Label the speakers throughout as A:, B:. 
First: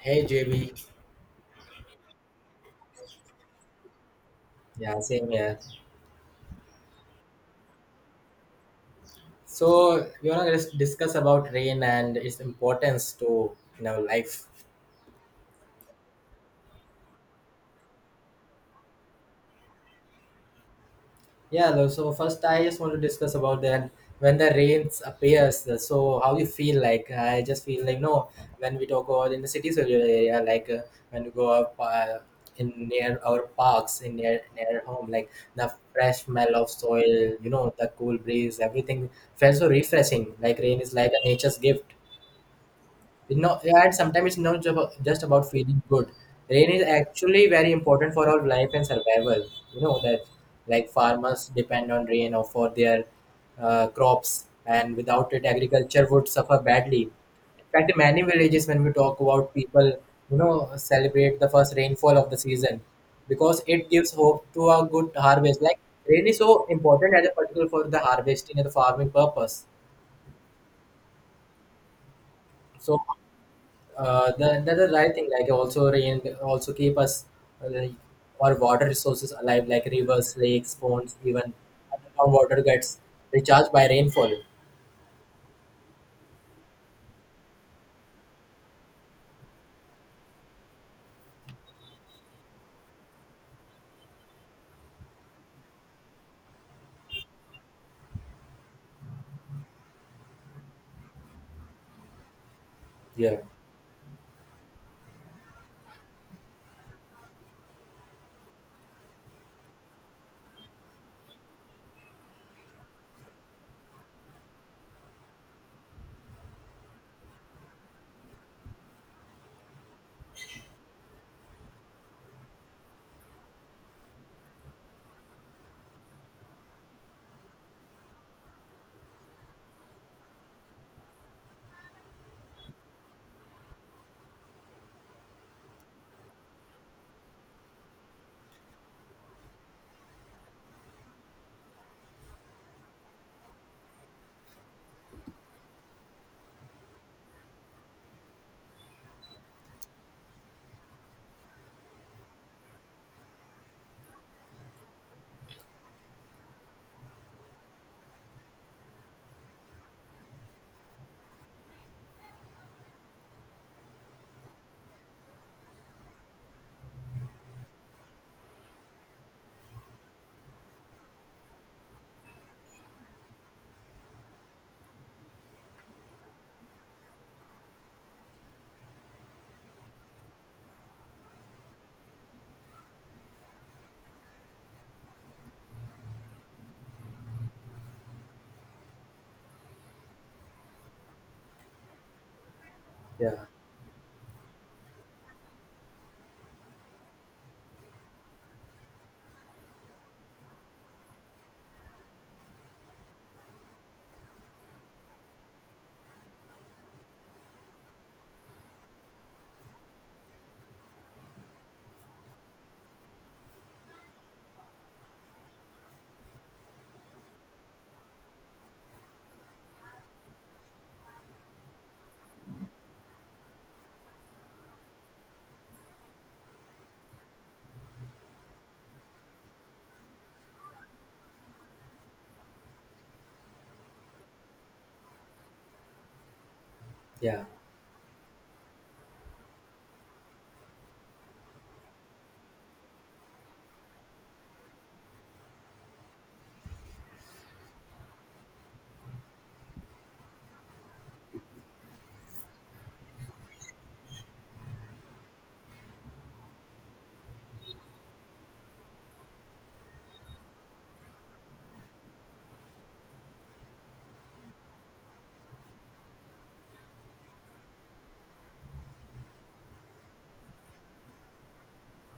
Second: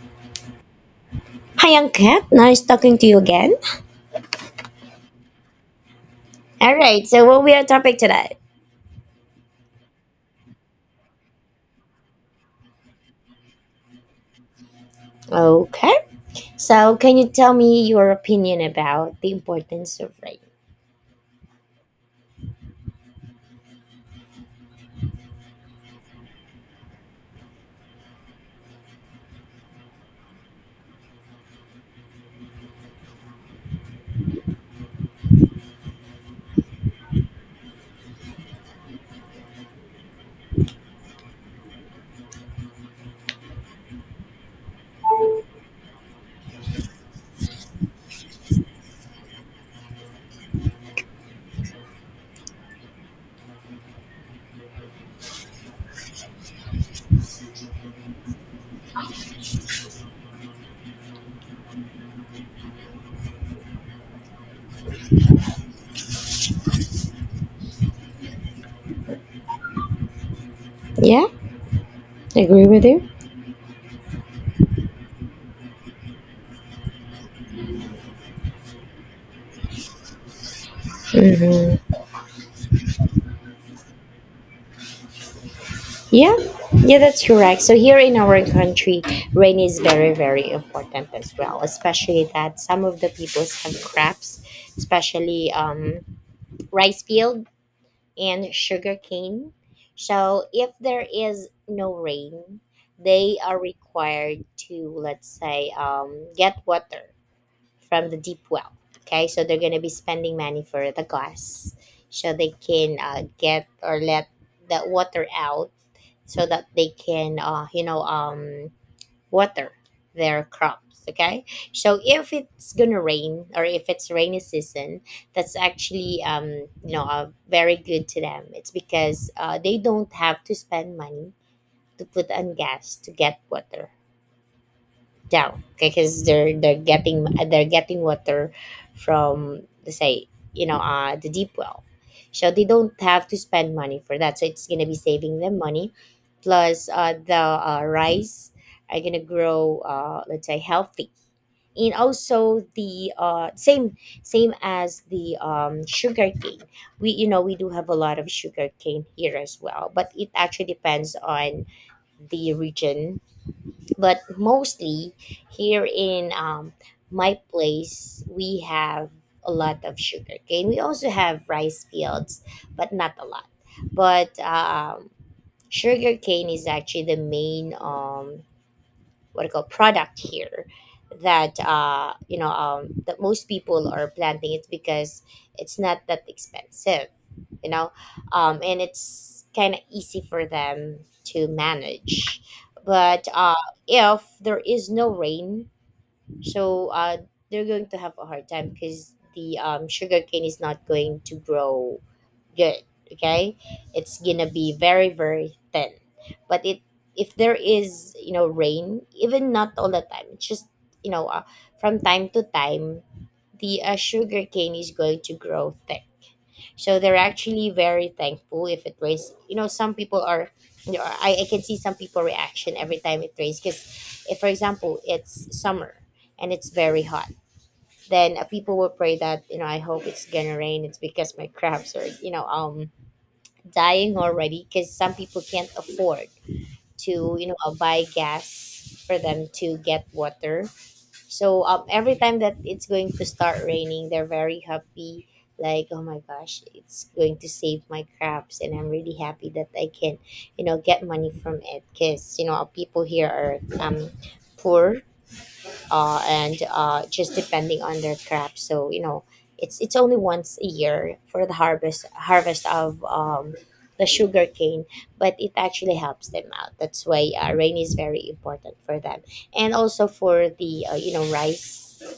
A: Hey JB,
B: Hi, Young Cat. Nice talking to you again.
A: yeah, same here.
B: All right. So, what will be our topic today?
A: So we wanna just discuss about rain and its importance to in our life.
B: Okay. So, can you tell me your opinion about the importance of rain?
A: So first I just want to discuss about that when the rains appears. So how you feel like? I just feel like no. When we talk about in the cities or rural area, like when we go up in near our parks, in near home, like the fresh smell of soil, you know, the cool breeze, everything felt so refreshing. Like rain is like a nature's gift. No, and sometimes it's not just about feeling good. Rain is actually very important for our life and survival. You know that, like farmers depend on rain or for their crops, and without it, agriculture would suffer badly. In fact, in many villages, when we talk about people, you know, celebrate the first rainfall of the season because it gives hope to a good harvest. Like rain is so important as a particular for the harvesting and the farming purpose.
B: Yeah, agree with
A: So
B: you.
A: that's the right thing like also rain also keep us uh, like, our water resources alive like rivers lakes ponds even
B: hmm
A: our water gets recharged by rainfall.
B: Yeah, yeah, that's correct. So here in our country, rain is very, very important as well. Especially that some of the peoples have crops, especially rice field. And sugarcane. So if there is no rain,
A: Yeah,
B: they are required to, let's say, get water from the deep well. Okay, so they're gonna be spending money for the gas, so they can get or let that water out, so that they can, you know, water their crops. Okay, so if it's gonna rain or if it's rainy season, that's actually very good to them. It's because they don't have to spend money to put on gas to get water down. Okay, because they're getting water from, let's say, the deep well. So they don't have to spend money for that, so it's gonna be saving them money. Plus the rice are gonna grow, let's say, healthy. And also the same as the sugar cane. We you know we do have a lot of sugar cane here as well, but it actually depends on the region. But mostly here in my place, we have a lot of sugarcane. We also have rice fields, but not a lot. But sugarcane is actually the main, what do you call, product here that that most people are planting. It's because it's not that expensive, you know. And it's kind of easy for them to manage. but
A: yeah,
B: uh if there is no rain, so they're going to have a hard time because the sugarcane is not going to grow good. Okay, it's gonna be very, very thin. But it if there is, you know, rain, even not all the time, it's just, you know, from time to time, the sugar cane is going to grow thick. So they're actually very thankful if it rains. You know, some people are, you know, I can see some people reaction every time it rains. Because if, for example, it's summer and it's very hot, then people will pray that, you know, I hope it's gonna rain. It's because my crabs are, you know, dying already, because some people can't afford to,
A: yeah,
B: you know, buy gas for them to get water. So every time that it's going to start raining, they're very happy. Like, oh my gosh, it's going to save my crops, and I'm really happy that I can, you know, get money from it. Because, you know, people here are, poor. And just depending on their crop. So, you know, it's only once a year for the harvest of, the sugar cane, but it actually helps them out. That's why, rain is very important for them, and also for the, you know, rice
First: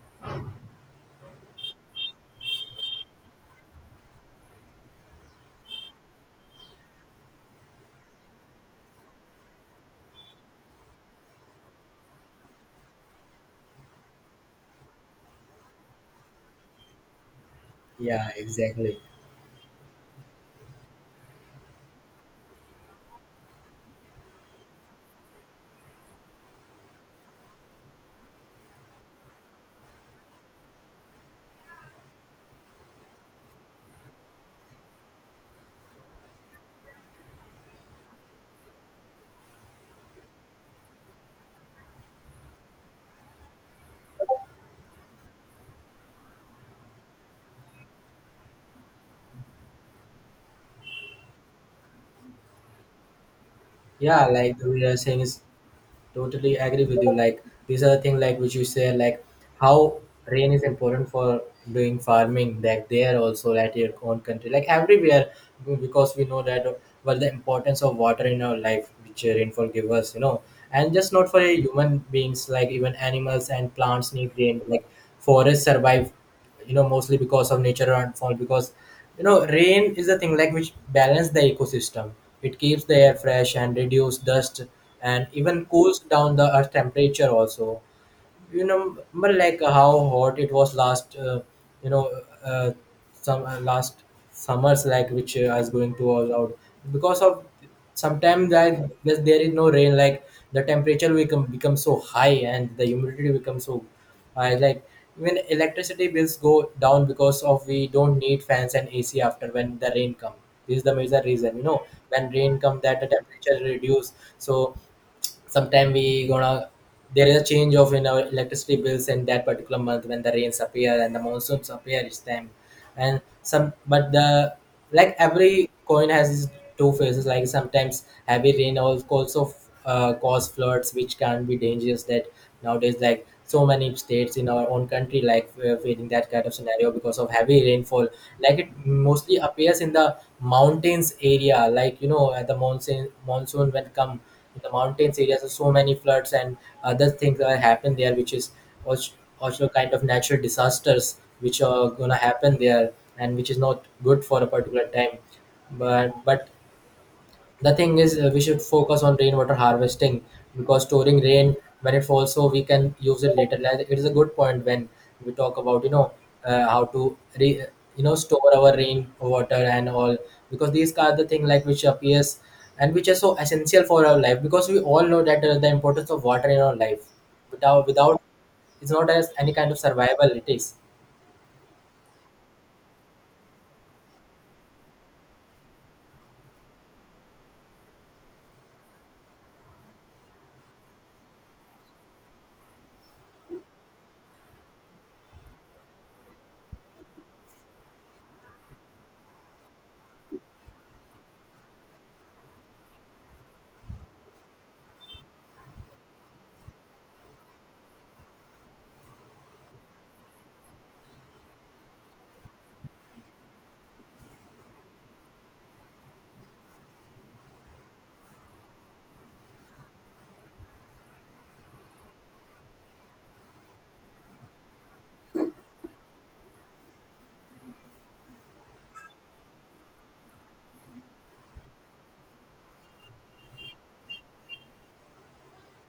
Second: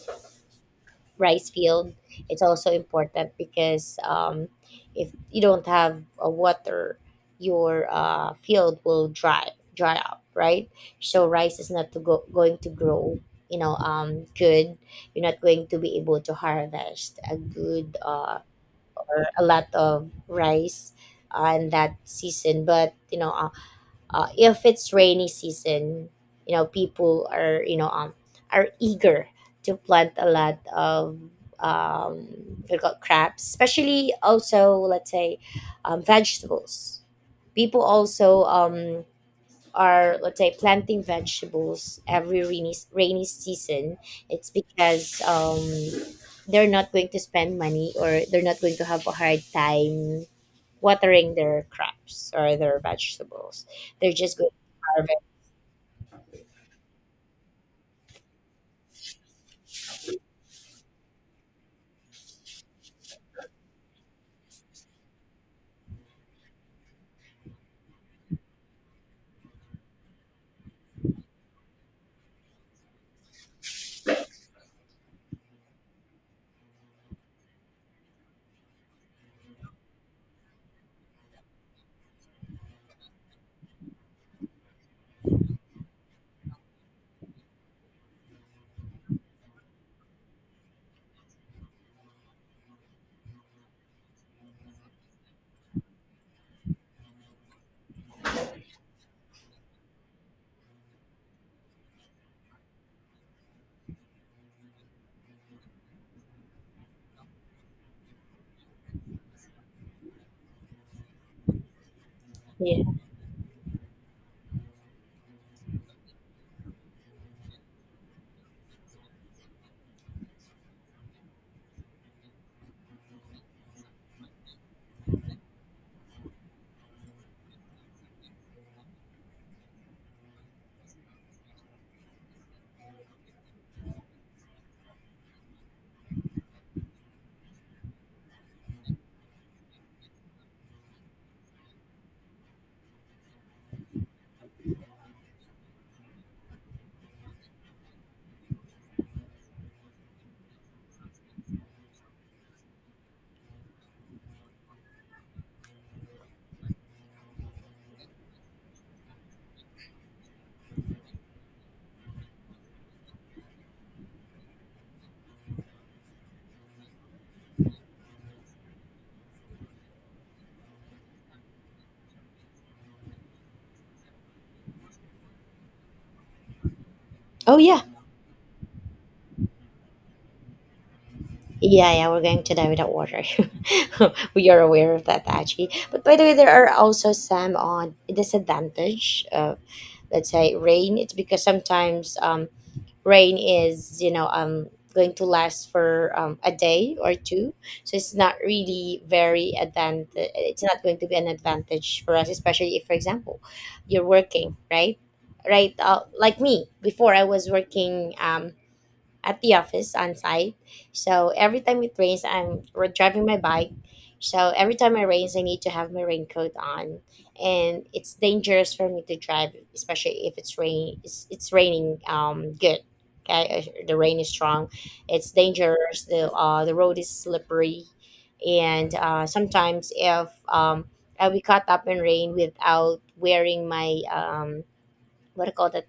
B: rice field. It's also important because, if you don't have a water, your field will dry up, right? So rice is not to go, going to grow, you know, good. You're not going to be able to harvest a good,
A: yeah, exactly.
B: or a lot of rice on that season. But, you know, if it's rainy season, you know, people are, you know, are eager to plant a lot of, um they got crabs, especially also, let's say, vegetables. People also are, let's say, planting vegetables every rainy season. It's because, they're not going to spend money, or they're not going to have a hard time watering their crops or their vegetables. They're
A: Yeah
B: just going
A: like we
B: to
A: are saying
B: harvest.
A: is totally agree with you like these are the things like which you say like how rain is important for doing farming like there also at your own country like everywhere because we know that well the importance of water in our life which rainfall give us you know, and just not for human beings like even animals and plants need rain like forests survive you know mostly because of nature rainfall because you know rain is the thing like which balance the ecosystem. It keeps the air fresh and reduce dust and even cools down the earth temperature also you know, but like how hot it was last you know uh, some last summers like which I was going to all out because of sometimes like because there is no rain like the temperature becomes so high and the humidity becomes so high like even electricity bills go down because of we don't need fans and AC after when the rain come. This is the major reason you know when rain come
B: Yeah.
A: that the temperature reduce. So sometime we gonna there is a change of in our electricity bills in that particular month when the rains appear and the monsoons appear each time and some but the like every coin has its two faces like sometimes heavy rain also cause floods which can be dangerous that nowadays like so many states in our own country like we are facing that kind of scenario because of heavy rainfall like it mostly appears in the mountains area like you know at the monsoon when come in the mountains areas so many floods and other things that happen there which is which also kind of natural disasters which are gonna happen there and which is not good for a particular time but the thing is we should focus on rainwater harvesting because storing rain when it falls so we can use it later. Like, it is a good point when we talk about you know uh, how to re- you know store our rain water and all because these are the thing like which appears and which are so essential for our life because we all know that the importance of water in our life.
B: Oh yeah.
A: Without it's not as any kind of survival. It is.
B: Yeah, yeah, we're going to die without water. We are aware of that actually. But by the way, there are also some on disadvantage of, let's say, rain. It's because sometimes, rain is, you know, going to last for, a day or two, so it's not really very advantage. It's not going to be an advantage for us, especially if, for example, you're working, right? Right, like me before, I was working, at the office on site. So every time it rains, I'm driving my bike. So every time it rains, I need to have my raincoat on, and it's dangerous for me to drive, especially if it's rain. It's raining. Good. Okay, the rain is strong. It's dangerous. The road is slippery, and sometimes if, I'll be caught up in rain without wearing my, what do you call that,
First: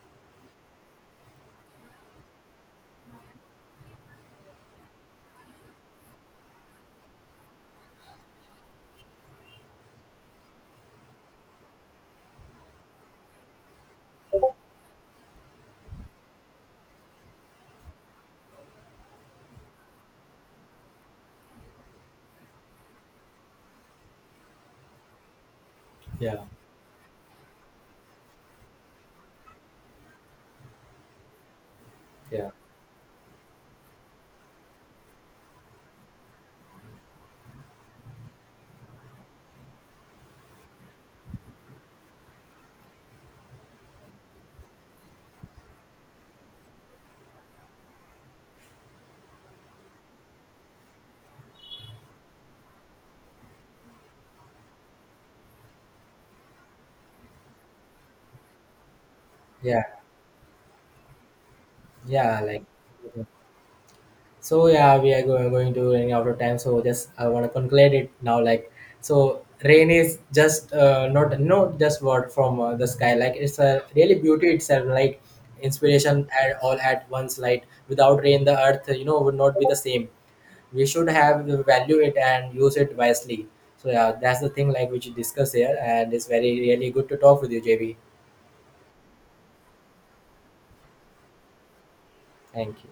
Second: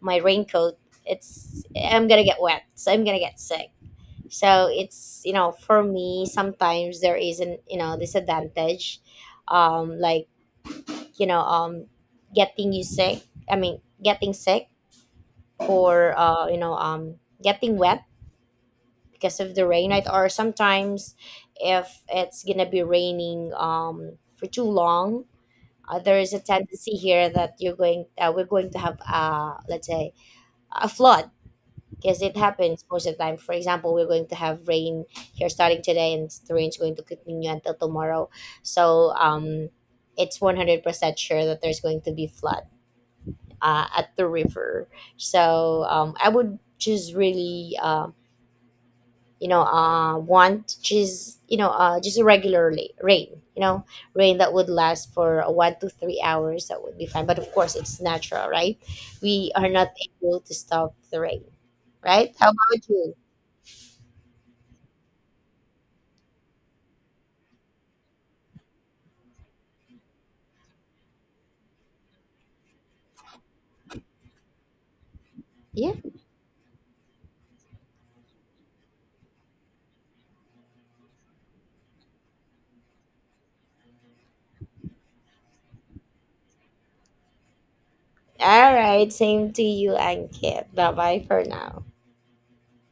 B: my raincoat, it's, I'm gonna get wet, so I'm gonna get sick. So it's, you know, for me sometimes there is an, you know, disadvantage, like, you know, getting you sick, I mean, getting sick, or getting wet because of the rain, right? Or sometimes if it's gonna be raining, for too long, there is a
A: Yeah,
B: tendency here that you're going we're going to have, let's say, a flood, because it
A: yeah,
B: happens most of the time. For example, we're going to have rain here starting today, and the rain's going to continue until tomorrow. So it's 100% sure that there's going to be flood at the river. So I would just really, you know, want just, you know, just a regular rain. You know, rain that would last for 1 to 3 hours. That would be fine. But of course, it's natural, right? We are
A: yeah.
B: not able to stop the rain, right?
A: Yeah.
B: How
A: Like.
B: about you?
A: So yeah, we are going to running out of time. So just I want to conclude it now. Like so, rain is just not just word from the sky. Like it's a really beauty itself. Like
B: Yeah.
A: inspiration at all at once. Like without rain, the earth you know would not be the same. We should have value it and use it wisely. So yeah, that's the thing like which you discuss here, and it's very really good to talk with you, JB.
B: All right, same to you, Ankit. Bye bye for now.
A: Thank you.